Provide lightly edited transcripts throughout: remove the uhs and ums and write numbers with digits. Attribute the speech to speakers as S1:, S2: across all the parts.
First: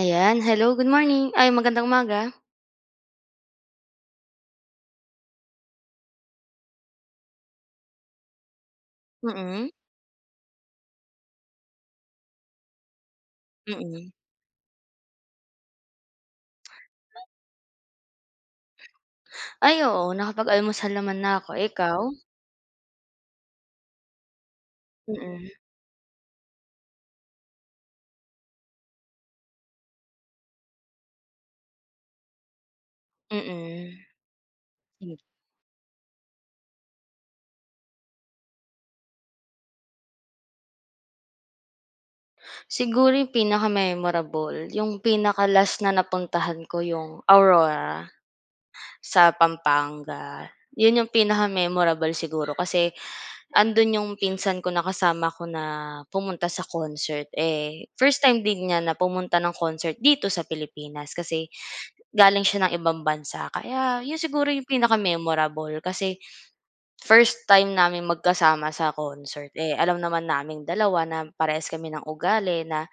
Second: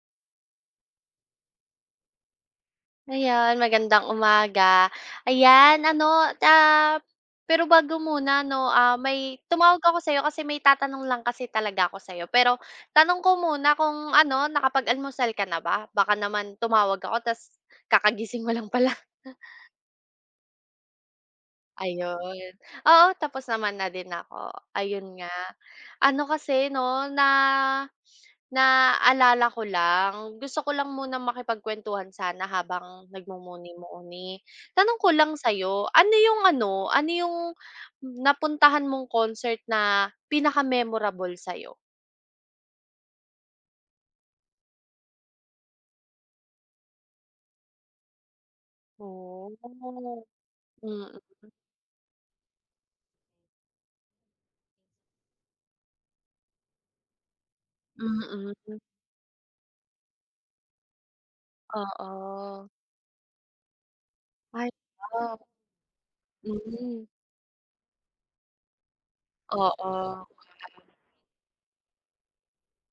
S1: Ayan, hello, good morning. Ay, magandang umaga.
S2: Ayan, magandang umaga. Ayan ano, pero bago muna 'no, may
S1: Mm,
S2: tumawag ako sa'yo kasi may itatanong lang kasi talaga ako sa'yo. Pero tanong ko muna
S1: mm.
S2: kung ano, nakapag-almusal ka na ba? Baka naman tumawag ako ta's kakagising mo lang pala.
S1: Ay, oo, nakapag-almusal naman na ako. Ikaw?
S2: Ayun. Oo, tapos naman na din ako. Ayun nga,
S1: Mm,
S2: ano kasi 'no, na naalala ko lang, gusto ko lang munang makipagkuwentuhan sana habang
S1: mm.
S2: nagmumuni-muni. Tanong ko lang sa'yo, ano yung ano, ano yung napuntahan mong concert na pinaka-memorable sa'yo?
S1: Siguro yung pinaka-memorable, yung pinaka-last na napuntahan ko yung Aurora sa
S2: Oh.
S1: Pampanga. Yun yung
S2: Mm,
S1: pinaka-memorable siguro kasi andun yung pinsan ko na kasama ko na pumunta sa concert. Eh, first
S2: mm,
S1: time din
S2: mm.
S1: niya na pumunta ng concert dito sa Pilipinas kasi galing
S2: Oo.
S1: siya ng ibang bansa kaya yun siguro yung
S2: Ay, wow.
S1: pinaka-memorable kasi
S2: Hmm,
S1: first time namin magkasama sa concert, eh, alam naman
S2: oo.
S1: naming dalawa na parehas kami ng ugali na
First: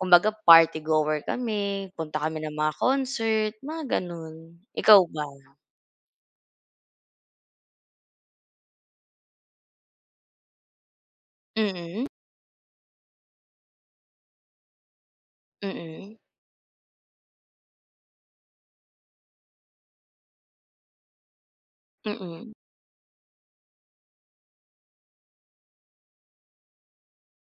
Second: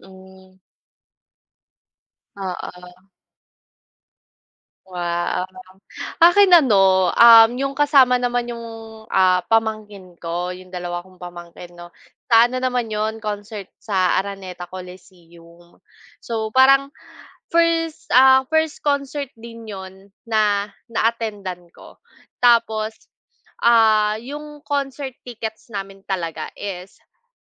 S1: kumbaga party goer kami, punta kami ng mga
S2: Oo.
S1: concert, mga ganun. Ikaw
S2: Wow.
S1: ba?
S2: Akin ano, yung kasama naman yung, pamangkin ko, yung dalawa kong pamangkin 'no.
S1: Mm,
S2: Sa ano naman yon concert sa Araneta Coliseum.
S1: mm,
S2: So, parang first, first concert din yon na na-attendan ko.
S1: mm.
S2: Tapos, yung concert tickets namin talaga is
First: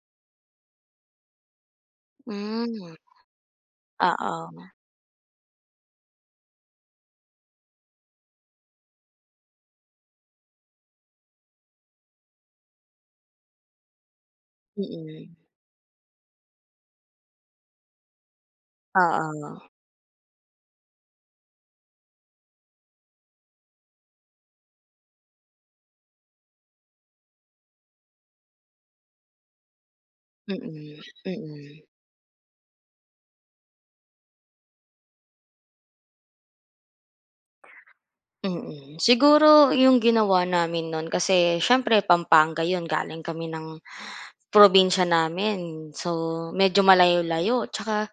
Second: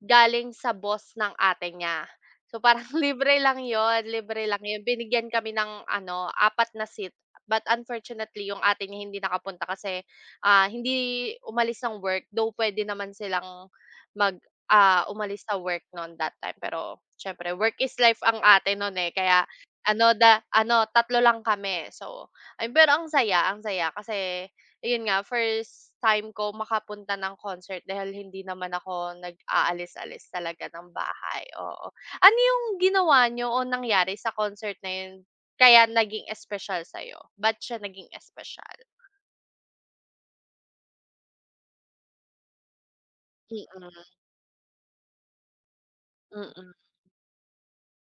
S2: galing sa boss ng ate niya. So, parang
S1: Hmm,
S2: libre
S1: oo,
S2: lang yun. Binigyan kami ng ano, apat na seat but unfortunately yung ate niya hindi nakapunta kasi, hindi umalis ng work though pwede naman silang mag,
S1: mm,
S2: umalis sa work no'n that time pero siyempre work is life ang ate no'n, eh,
S1: oo,
S2: kaya ano da ano tatlo lang kami so ay pero ang saya kasi ayun nga first time ko makapunta ng concert dahil hindi naman ako nag-aalis-alis talaga ng
S1: mm,
S2: bahay,
S1: mm,
S2: oo. Ano yung ginawa nyo o nangyari sa concert na yun? Kaya naging espesyal sa'yo? Ba't siya naging espesyal?
S1: mm. Siguro yung ginawa namin nun kasi siyempre Pampanga yun galing kami ng
S2: Mm,
S1: probinsya namin. So,
S2: mm,
S1: medyo malayo-layo tsaka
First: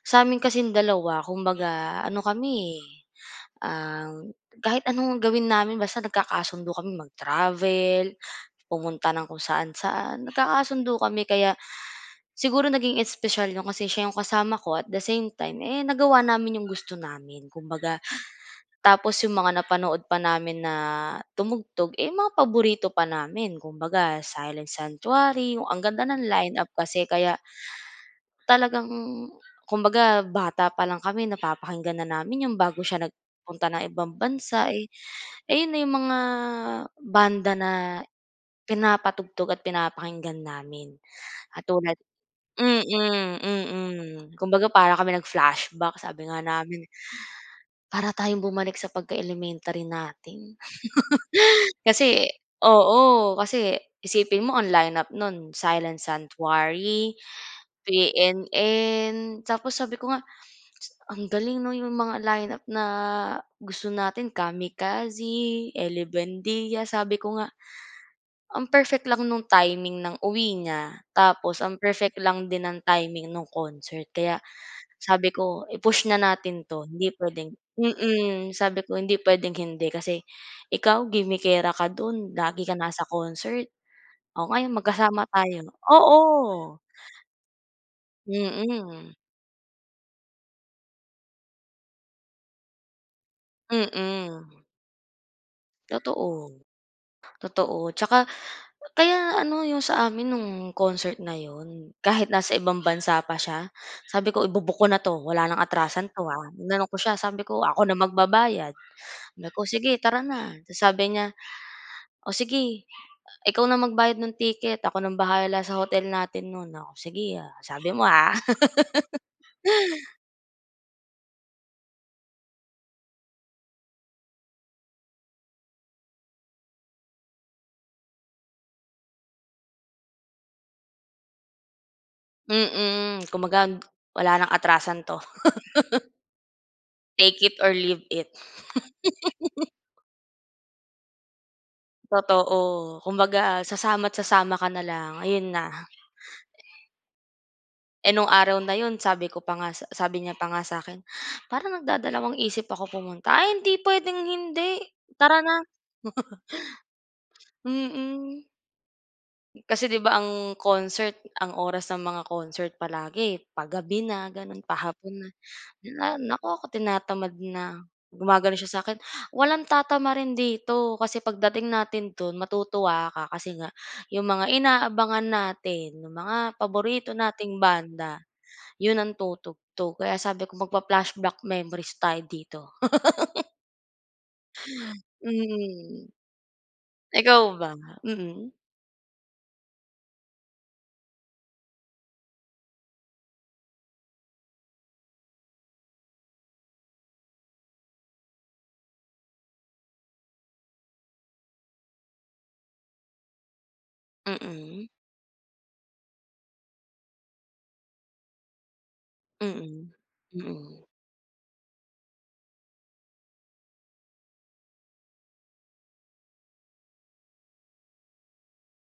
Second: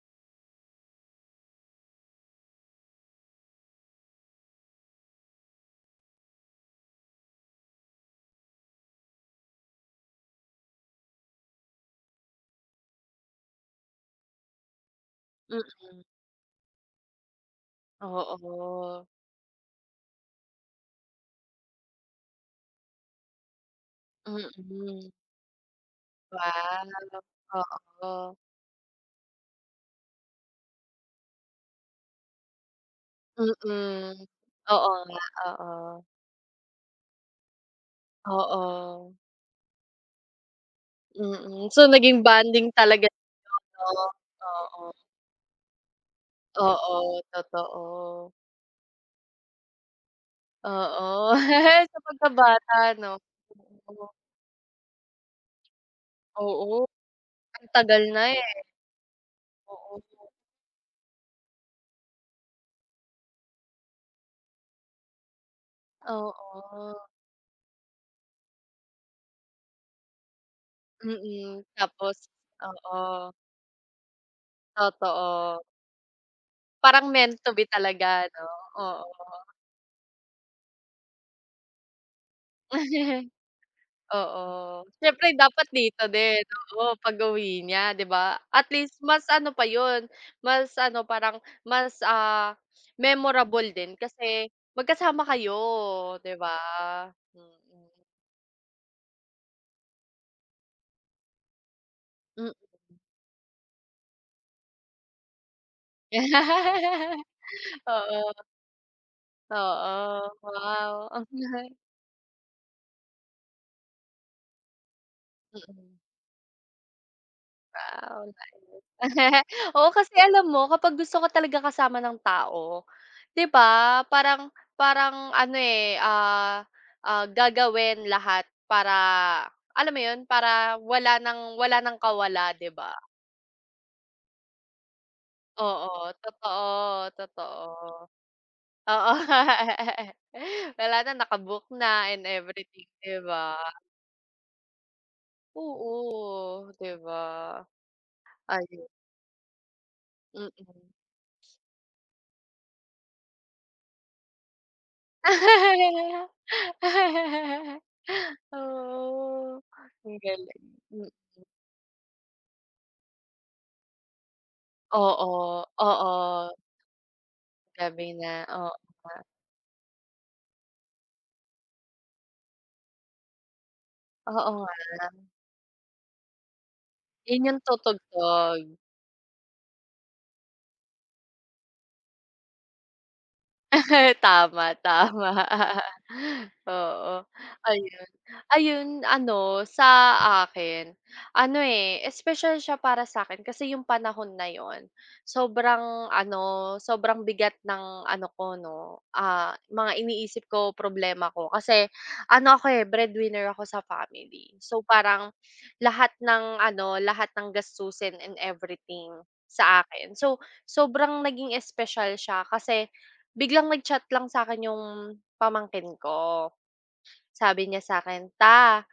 S1: sa amin kasing dalawa kumbaga ano kami, eh, kahit anong gawin namin basta nagkakasundo kami mag-travel, pumunta ng kung saan-saan, nagkakasundo kami kaya siguro naging espesyal 'yun kasi siya 'yung kasama ko at the same time, eh,
S2: mm.
S1: nagawa namin 'yung gusto namin kumbaga.
S2: Oo,
S1: Tapos 'yung mga napanood pa namin na tumugtog, eh, mga paborito pa namin kumbaga Silent
S2: mm.
S1: Sanctuary, 'yung ang ganda ng lineup kasi
S2: Wow,
S1: kaya
S2: oo.
S1: talagang kumbaga bata pa lang kami napapakinggan na namin 'yun bago siya nagpunta ng
S2: Mm.
S1: ibang bansa, eh,
S2: Oo nga,
S1: ayun na yung
S2: oo.
S1: mga banda na
S2: Oo,
S1: pinapatugtog at pinapakinggan namin. At
S2: mm. So,
S1: tulad
S2: naging bonding
S1: Mm,
S2: talaga 'no?
S1: mm. Kumbaga
S2: Oo,
S1: para kami nag-flashback sabi nga namin,
S2: oo,
S1: para
S2: totoo.
S1: tayong bumalik sa pagka-elementary natin.
S2: Oo, sa
S1: Kasi
S2: pagkabata 'no?
S1: oo, kasi
S2: Oo,
S1: isipin mo ang lineup nun Silent
S2: oo,
S1: Sanctuary
S2: ang tagal
S1: P
S2: na
S1: N,
S2: eh,
S1: tapos sabi
S2: oo.
S1: ko nga, "Ang galing 'no, yung mga lineup na gusto natin Kamikaze, Ely Buendia,"
S2: Oo,
S1: sabi ko nga, "Ang perfect lang nung timing ng uwi niya, tapos
S2: mm.
S1: ang perfect
S2: Tapos
S1: lang din ng
S2: oo.
S1: timing nung concert." Kaya sabi
S2: Totoo,
S1: ko, "I-push na natin 'to,
S2: parang
S1: hindi
S2: meant
S1: puwedeng"
S2: to be talaga 'no,
S1: mm, sabi ko,
S2: oo.
S1: "Hindi puwedeng hindi kasi ikaw gimikera ka do'n, lagi ka nasa concert,
S2: Oo,
S1: o ngayon magkasama
S2: siyempre dapat
S1: tayo."
S2: dito
S1: Oo,
S2: din, oo, pag-uwi niya 'di ba?
S1: mm,
S2: At least
S1: mm.
S2: mas ano pa yun, mas ano parang mas, memorable din kasi
S1: Mm.
S2: magkasama kayo 'di ba?
S1: Totoo,
S2: Mm,
S1: totoo.
S2: mm.
S1: Tsaka kaya ano yung sa amin nung concert na yun, kahit
S2: Mm.
S1: nasa ibang bansa pa siya, sabi ko, "Ibubook ko na 'to, wala nang atrasan 'to, ah." Inano ko siya, sabi ko, "Ako na
S2: Oo,
S1: magbabayad." Sabi ko, "Sige, tara
S2: oo,
S1: na." Tapos
S2: wow.
S1: sabi niya, "O sige, ikaw na magbayad ng ticket, ako nang bahala sa
S2: Mm,
S1: hotel natin nun." Ako, "Sige, ah, sabi mo,
S2: wow,
S1: ah."
S2: nice. Oo, kasi alam mo kapag gusto ko talaga kasama ng tao. 'Di ba? Parang parang ano, gagawin lahat para alam mo 'yun, para wala ng kawala, 'di ba?
S1: Mm, kumbaga wala nang atrasan 'to,
S2: Oo, totoo,
S1: take it or leave
S2: totoo.
S1: it.
S2: Oo. Wala na, naka na and
S1: Totoo,
S2: everything, 'di
S1: kumbaga
S2: ba?
S1: sasama't sasama ka na lang, ayun na.
S2: Oo, 'di ba?
S1: Eh, nung araw na
S2: Ayun,
S1: yun sabi niya pa nga
S2: mm.
S1: sa'kin, "Parang nagdadalawang isip ako pumunta." Ay hindi puwedeng hindi, tara na. Mm,
S2: Oo,
S1: kasi 'di ba
S2: ang
S1: ang
S2: galing. Hmm,
S1: concert, ang oras ng mga concert palagi pagabi na gano'n, pahapon na.
S2: oo,
S1: Na naku
S2: oo.
S1: ako tinatamad na.
S2: Gabi na,
S1: Gumagano siya
S2: oo
S1: sa akin,
S2: nga,
S1: "Walang tatamarin dito kasi pagdating natin dun matutuwa ka kasi nga yung
S2: oo
S1: mga
S2: nga.
S1: inaabangan natin, yung mga paborito
S2: 'Yun
S1: nating
S2: yung
S1: banda
S2: tutugtog.
S1: Yun ang tutugtog kaya sabi ko magpa-flashback memories tayo dito."
S2: Tama, tama.
S1: Mm,
S2: Oo,
S1: ikaw ba?
S2: ayun.
S1: Mm,
S2: Ayun ano, sa akin, ano, eh, espesyal siya para sa akin kasi yung panahon na yun, sobrang ano, sobrang bigat ng ano ko 'no, mga iniisip ko, problema ko. Kasi ano ako, eh, breadwinner ako sa family. So,
S1: mm,
S2: parang lahat ng ano, lahat ng gastusin and everything sa akin. So, sobrang naging espesyal siya kasi biglang nag-chat lang sa akin yung pamangkin ko. Sabi niya sa akin, "Ta,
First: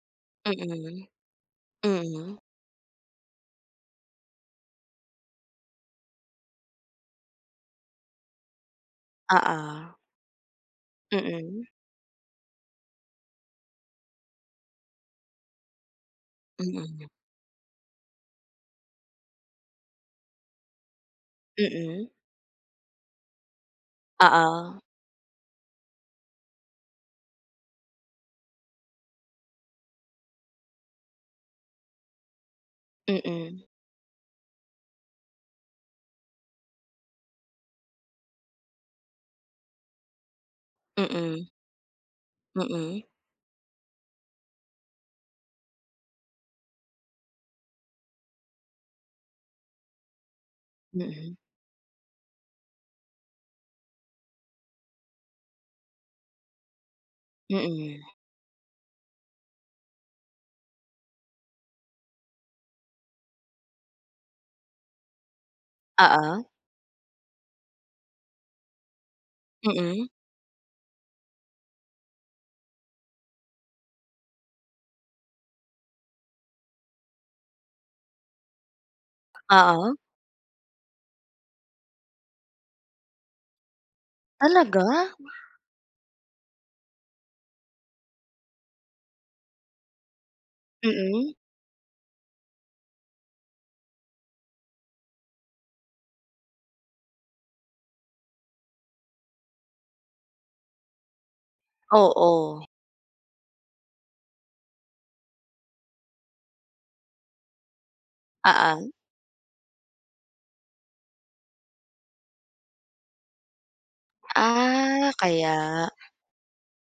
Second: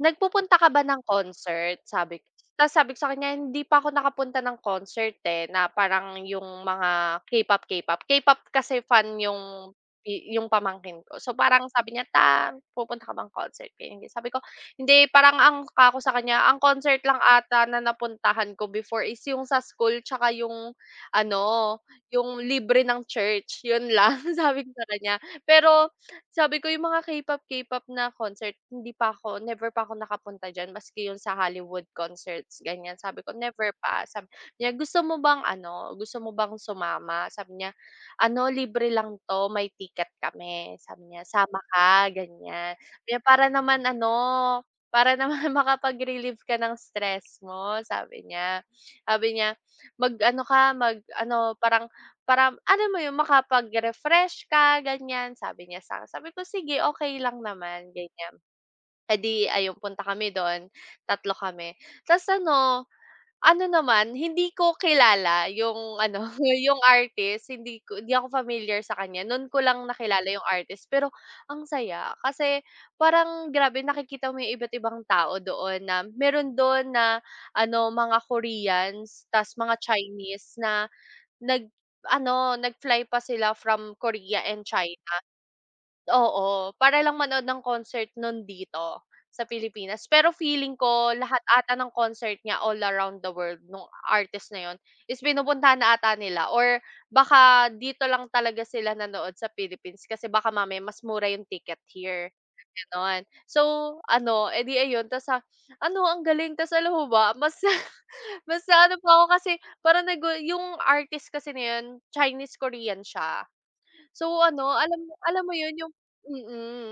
S2: nagpupunta ka ba ng concert?" Sabi
S1: mm,
S2: ta's sabi ko sa kanya, "Hindi pa ako nakapunta ng concert, eh, na parang yung mga K-pop, K-pop." K-pop kasi fan
S1: ah,
S2: yung
S1: ah.
S2: yung pamangkin ko. So,
S1: Mm,
S2: parang sabi niya, "Ta, pupunta ka bang concert?" kaya ganyan. Sabi ko, "Hindi." Parang ang ka sa kanya, ang concert
S1: mm,
S2: lang ata na napuntahan ko before is yung sa school tsaka yung ano,
S1: mm,
S2: yung libre ng church, yun lang, sabi ko
S1: oo,
S2: sa kanya. Pero sabi ko yung mga K-pop, K-pop na concert hindi pa ako never pa ako nakapunta diyan maski yung sa Hollywood concerts ganyan. Sabi ko
S1: mm,
S2: never pa, sabi niya, "Gusto mo bang ano, gusto mo bang sumama?" Sabi niya, "Ano libre lang 'to, may ticket kami."
S1: mm,
S2: Sabi niya,
S1: mm,
S2: "Sama ka?" Ganyan.
S1: oo,
S2: Kaya para naman ano, para naman makapag-relieve ka ng stress mo sabi niya. Sabi niya, "Mag ano ka, mag
S1: mm, mm,
S2: ano parang para alam mo yun, makapag-refresh ka ganyan sabi niya sa akin. Sabi ko, "Sige, okay lang
S1: mm, mm,
S2: naman," ganyan. Eh, di ayun punta kami dun, tatlo kami. Ta's ano, ano naman hindi ko kilala yung ano,
S1: oo,
S2: yung artist hindi ko hindi ako familiar sa kanya. Nun ko lang
S1: mm,
S2: nakilala yung artist pero ang saya kasi parang grabe nakikita mo yung iba't ibang tao doon na meron dun na ano, mga Koreans ta's mga
S1: oo,
S2: Chinese na Nag ano, nag-fly pa sila from Korea and
S1: talaga?
S2: China. Oo, para lang manood ng concert nun dito sa Pilipinas. Pero feeling ko
S1: Mm,
S2: lahat ata ng concert niya all around the world nung artist na yun is pinupuntahan na ata nila or baka dito lang talaga sila nanood sa Philippines kasi baka mamaya mas mura yung ticket
S1: oo,
S2: here,
S1: oo,
S2: gano'n. So ano, edi di ayun ta's, ano ang galing ta's alam mo ba mas mas
S1: ah,
S2: ano pa ako kasi parang nagu yung artist kasi na yun Chinese Korean siya. So ano, alam
S1: ah,
S2: alam
S1: kaya,
S2: mo 'yun yung mm.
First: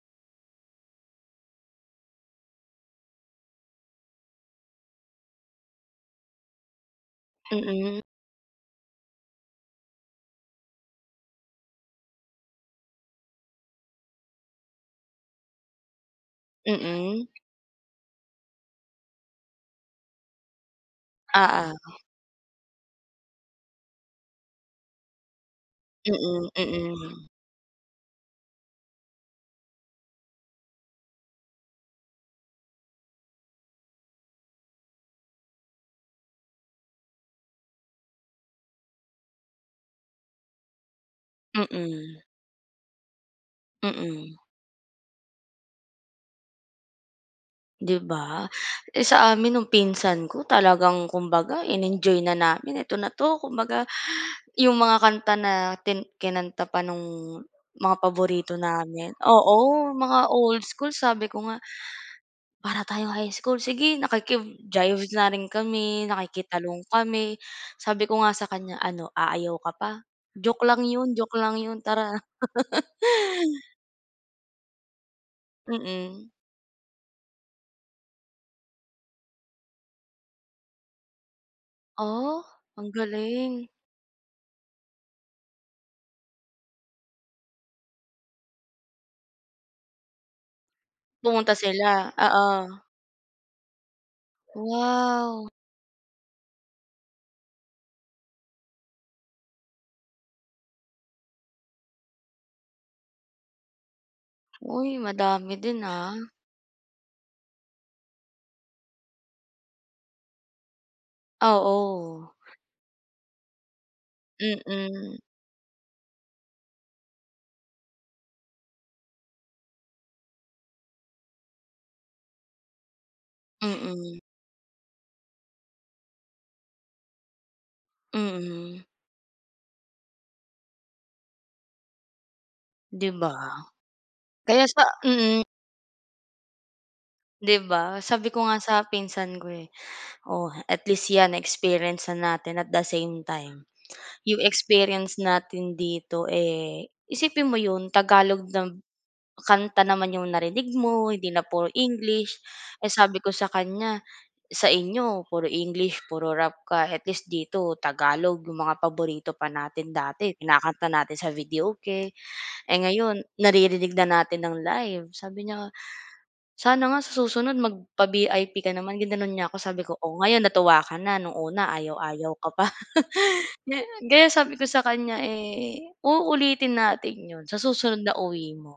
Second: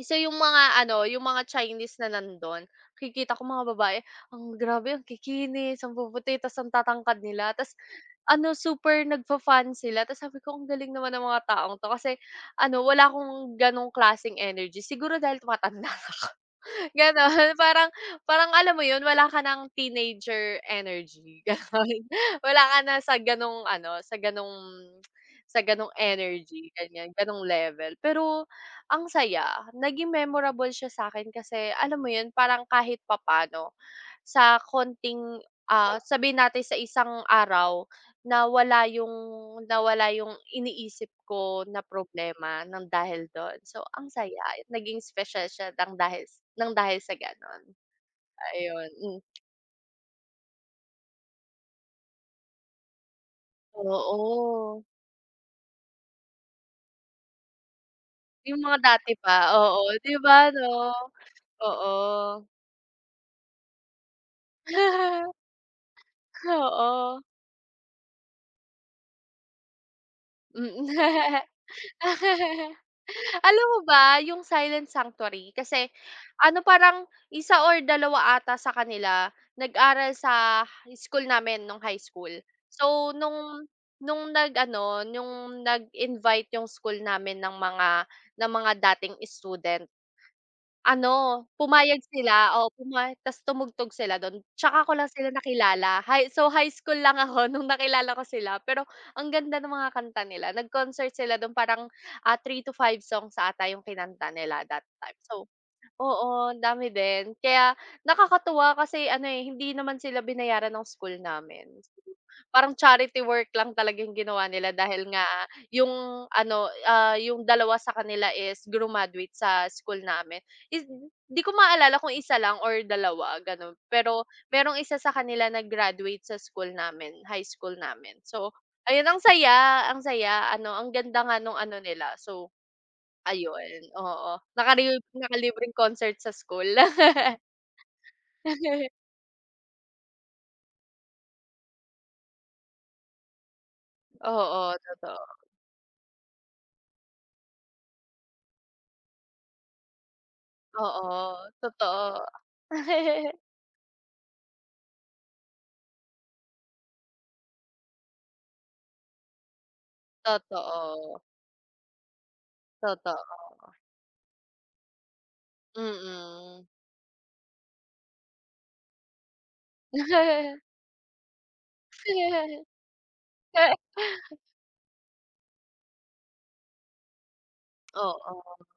S2: So yung mga ano, yung mga Chinese na nandun, nakikita ko mga babae, ang grabe ang kikinis, ang puputi, tas ang tatangkad nila, tas
S1: mm,
S2: ano, super nagfa-fun sila. Tas sabi ko, ang galing naman ng mga taong 'to kasi ano, wala akong ganong klaseng energy. Siguro dahil tumatanda na ako,
S1: mm,
S2: gano'n. Parang parang alam mo yun, wala ka ng teenager energy, gano'n.
S1: oo,
S2: Wala ka na sa ganong ano, sa ganong
S1: mm,
S2: energy, ganyan,
S1: mm.
S2: ganong level. Pero ang saya. Naging memorable siya sa akin kasi alam mo 'yun, parang kahit papaano sa konting, sabihin natin sa isang araw nawala yung nawala yung iniisip ko na
S1: Mm,
S2: problema ng dahil do'n. So, ang
S1: mm,
S2: saya naging special siya ng dahil sa gano'n.
S1: 'di ba?
S2: Ayun,
S1: Eh,
S2: hmm,
S1: sa amin nung pinsan ko talagang kumbaga in-enjoy na namin, "Eto na 'to." Kumbaga yung
S2: oo.
S1: mga kanta na tin kinanta pa nung mga paborito
S2: Yung mga
S1: namin
S2: dati pa, oo,
S1: oo,
S2: 'di
S1: mga
S2: ba
S1: old
S2: 'no?
S1: school. Sabi ko nga,
S2: Oo.
S1: "Para tayong high school." Sige, nakikip-jive na rin kami, nakikitalong
S2: Oo,
S1: kami. Sabi ko nga sa kanya, "Ano, aayaw ka pa?
S2: mm.
S1: Joke lang yun, tara."
S2: Alam mo ba yung Silent Sanctuary kasi
S1: Mm.
S2: ano parang isa or dalawa ata sa kanila nag-aral sa school namin nung high school.
S1: Oh, ang
S2: So
S1: galing.
S2: nung nag-ano, yung nag-invite yung school namin ng mga dating student. Ano,
S1: Pumunta sila,
S2: pumayag sila,
S1: oo.
S2: oo, puma ta's tumugtog sila dun, tsaka ko lang sila
S1: Wow!
S2: nakilala, high school lang ako nung nakilala ko sila, pero ang ganda ng mga kanta nila, nag-concert sila dun parang, 3 to 5 songs ata yung kinanta nila that
S1: Uy,
S2: time, so
S1: madami din, ah.
S2: oo, ang dami din. Kaya nakakatuwa kasi ano, eh, hindi naman sila binayaran ng school
S1: Ah,
S2: namin.
S1: oo.
S2: Parang charity work lang talaga yung ginawa nila dahil
S1: Mm,
S2: nga yung ano, yung dalawa sa kanila is graduate sa school namin. Is 'di ko maalala kung isa lang or dalawa, ganun.
S1: mm,
S2: Pero merong isa sa kanila na graduate sa school namin, high school namin. So,
S1: mm,
S2: ayun ang saya, ang saya. Ano, ang ganda nga nung ano nila. So
S1: 'di ba?
S2: ayun, oo.
S1: Kaya sa mm,
S2: Nakalibreng concert sa school.
S1: 'Di ba? Sabi ko nga sa pinsan ko, eh, "Oh, at least yan na-experience na natin at the same time." Yung
S2: Oo,
S1: experience
S2: totoo.
S1: natin dito, eh, isipin mo yun Tagalog na kanta naman yung narinig mo, hindi na
S2: Oo,
S1: puro
S2: totoo.
S1: English. Eh, sabi ko sa kanya sa inyo puro English, puro rap ka, at least dito Tagalog yung mga paborito pa natin dati, kinakanta natin
S2: Totoo,
S1: sa videoke. Eh, ngayon
S2: totoo.
S1: naririnig na natin ng live. Sabi niya,
S2: Mm.
S1: "Sana nga sa susunod magpa-VIP ka naman." Ginano'n niya ako, sabi ko, "Oh, ngayon natuwa ka na, nung una ayaw-ayaw ka pa." Kaya kaya sabi ko sa kanya, eh, uulitin natin 'yun sa susunod na uwi
S2: Oo,
S1: mo,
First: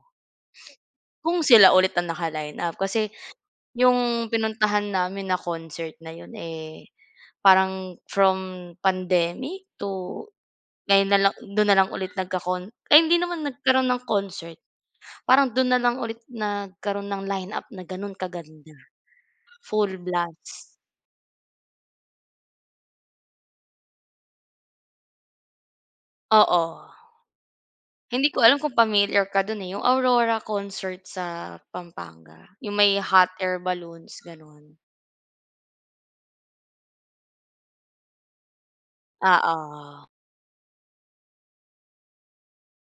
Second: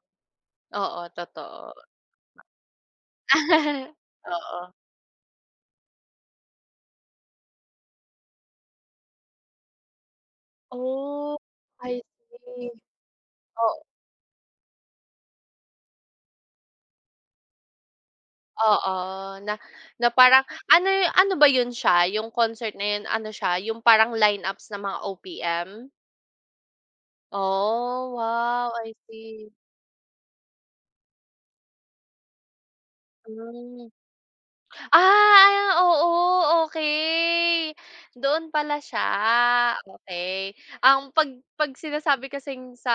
S2: oo,
S1: kung
S2: totoo.
S1: sila ulit ang naka-line up. Kasi yung
S2: Oo.
S1: pinuntahan namin na concert na 'yun, eh parang from pandemic to ngayon na lang
S2: Oh,
S1: dun na lang
S2: I
S1: ulit
S2: see.
S1: ay hindi naman
S2: Oo,
S1: nagkaroon ng concert, parang dun na lang ulit nagkaroon ng lineup na ganun kaganda,
S2: oo, na
S1: full
S2: na parang
S1: blast.
S2: ano y- ano ba yun siya, yung concert na yun ano siya, yung parang lineups ng mga OPM?
S1: Oo,
S2: Oh,
S1: hindi ko alam
S2: wow,
S1: kung
S2: I
S1: pamilyar ka
S2: see.
S1: dun, eh, yung Aurora concert sa Pampanga, yung may hot air
S2: Hmm.
S1: balloons, ganon.
S2: Ah, oo, okey. Doon pala siya.
S1: Oo,
S2: Okay. Ang 'pag 'pag sinasabi kasing sa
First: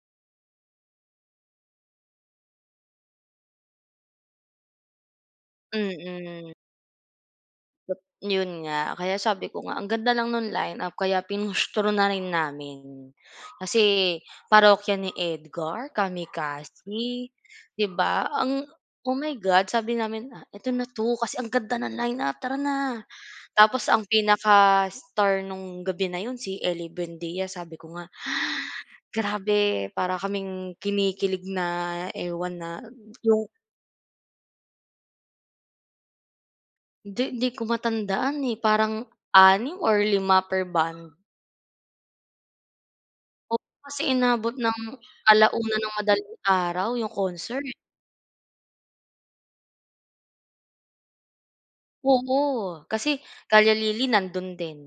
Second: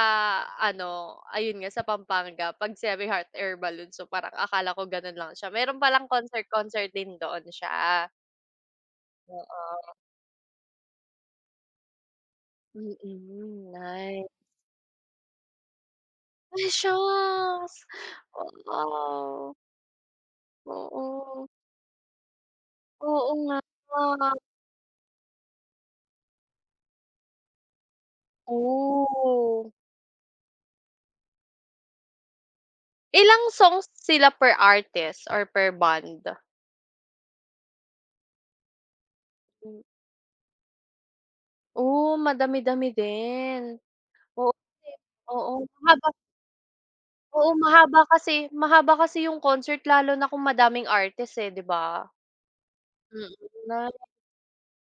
S2: ano, ayun nga sa Pampanga 'pag sinabing heart air balloon, so parang akala ko gano'n lang siya, meron palang
S1: mm.
S2: concert-concert din doon siya,
S1: Yun nga, kaya sabi ko nga ang
S2: oo.
S1: ganda lang nung lineup kaya pinustro na rin namin.
S2: Mm,
S1: Kasi
S2: nice.
S1: parokya ni Edgar,
S2: Ay,
S1: Kamikasi,
S2: shucks.
S1: 'di ba? Oh my
S2: Wow,
S1: God, sabi namin, "Ah, ito na 'to kasi
S2: oo.
S1: ang ganda ng lineup, tara na."
S2: Oo nga.
S1: Tapos ang pinaka-star nung gabi na yun si Ellie Buendia, sabi ko nga,
S2: Oo.
S1: "Grabe, para kaming kinikilig na ewan na"
S2: Ilang
S1: yung
S2: songs sila per artist or per band?
S1: 'di ko matandaan, eh, parang 6
S2: Hmm,
S1: or lima per band.
S2: oh, madami-dami
S1: Oo,
S2: din.
S1: kasi inabot ng
S2: Oo, kasi oo,
S1: 1:00 ng madaling araw yung
S2: oo,
S1: concert.
S2: mahaba kasi yung concert lalo na kung madaming artist, eh, 'di ba?
S1: Oo, kasi
S2: Mm,
S1: Kalya
S2: na
S1: Lily nandun din,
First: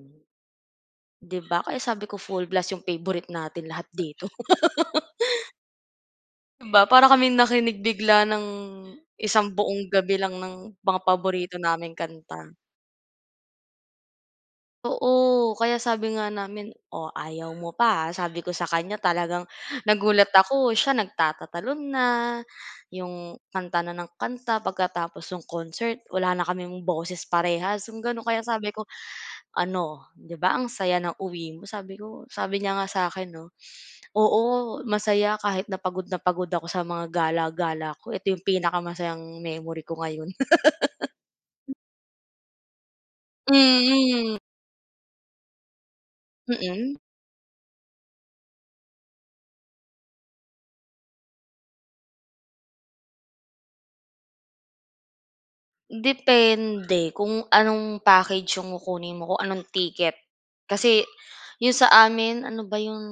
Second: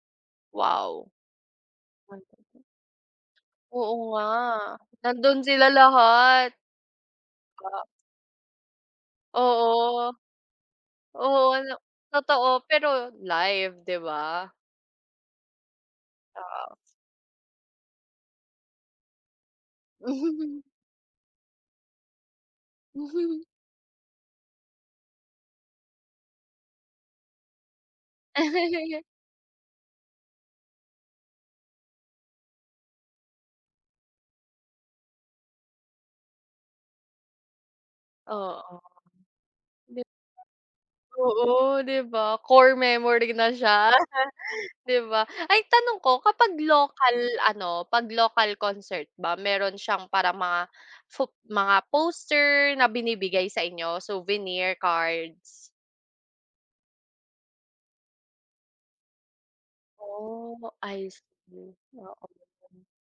S2: wow.
S1: 'di ba? Kaya sabi ko full blast yung favorite natin lahat
S2: Oo
S1: dito.
S2: nga, nandun sila lahat.
S1: 'Di ba para kaming nakinig
S2: Ah,
S1: bigla ng isang buong
S2: oo,
S1: gabi lang ng mga
S2: oo,
S1: paborito
S2: na
S1: naming kanta.
S2: totoo pero live, 'di ba?
S1: Oo, kaya sabi nga namin,
S2: Oo.
S1: "Oh, ayaw mo pa, ah." Sabi ko sa kanya talagang nagulat ako, siya nagtatatalon na, yung kanta na ng kanta, pagkatapos nung concert wala na kaming boses parehas, yung gano'n. Kaya sabi ko, "Ano, 'di ba ang saya ng uwi mo?" Sabi ko sabi niya nga sa'kin 'no, "Oo, masaya kahit na pagod ako sa mga gala-gala ko, ito yung
S2: Oo,
S1: pinakamasayang memory ko
S2: 'di
S1: ngayon."
S2: oo, 'di ba? Core memory na siya,
S1: Mm,
S2: 'di ba? Ay, tanong ko kapag
S1: mm.
S2: local ano, 'pag local concert ba meron siyang para mga mga poster na binibigay sa inyo, souvenir cards?
S1: Depende kung anong package yung kukunin mo, kung anong ticket.
S2: Oh,
S1: Kasi
S2: I
S1: yung
S2: see.
S1: sa
S2: Oo.
S1: amin, ano ba yung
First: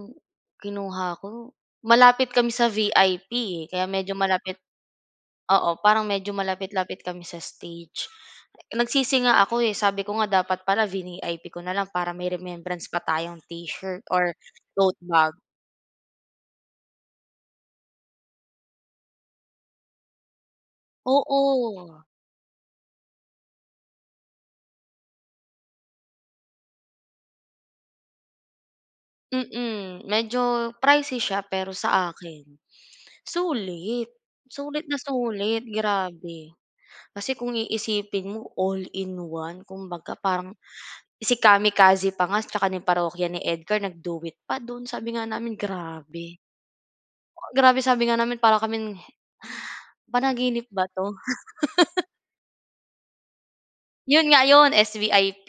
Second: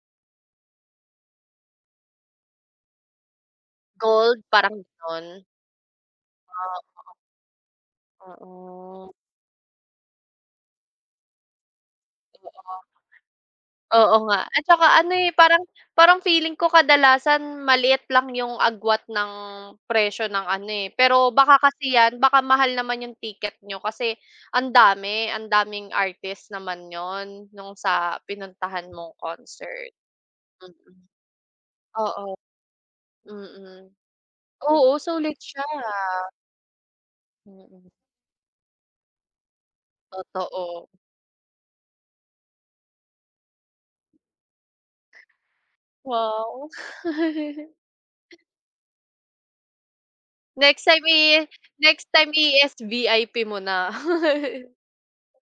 S1: kinuha ko, malapit kami sa VIP, eh, kaya medyo
S2: Gold,
S1: malapit,
S2: parang gano'n?
S1: oo, parang medyo malapit-lapit
S2: Ah,
S1: kami sa stage.
S2: oo.
S1: Nagsisi nga ako, eh, sabi ko nga dapat pala vinip ko na lang para may
S2: Oo.
S1: remembrance pa tayong t-shirt
S2: Oo
S1: or
S2: nga at saka
S1: tote
S2: ano, eh,
S1: bag.
S2: parang parang feeling ko kadalasan maliit lang yung agwat ng presyo ng ano, eh, pero baka
S1: Oo,
S2: kasi yan baka mahal naman yung ticket nyo kasi ang dami, ang daming artist naman yon nung sa pinuntahan mong concert.
S1: mm, medyo
S2: Mm,
S1: pricey siya pero sa
S2: oo,
S1: akin.
S2: mm.
S1: Sulit. Sulit na
S2: Oo, sulit
S1: sulit,
S2: siya.
S1: grabe. Kasi kung
S2: Mm,
S1: iisipin mo all-in-one kumbaga parang
S2: totoo.
S1: si Kamikaze pa nga tsaka yung parokya ni Edgar nag-do it pa dun, sabi nga namin grabe.
S2: Wow.
S1: Grabe sabi nga namin para kaming panaginip
S2: Next
S1: ba 'to?
S2: time i next time i-SVIP mo na.
S1: Yun nga yun, SVIP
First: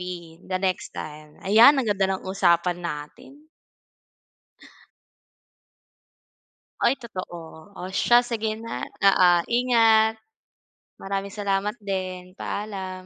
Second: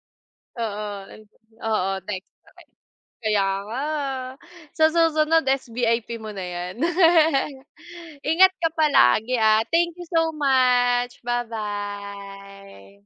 S1: the
S2: Oo,
S1: next time. Ayan, ang
S2: oo,
S1: ganda ng
S2: next.
S1: usapan natin.
S2: Kaya nga. Sa susunod SVIP mo na 'yan.
S1: Ay totoo. O siya sige
S2: Ingat ka
S1: na oo,
S2: palagi, ah. Thank you
S1: ingat.
S2: so much.
S1: Maraming
S2: Bye
S1: salamat din, paalam.
S2: bye.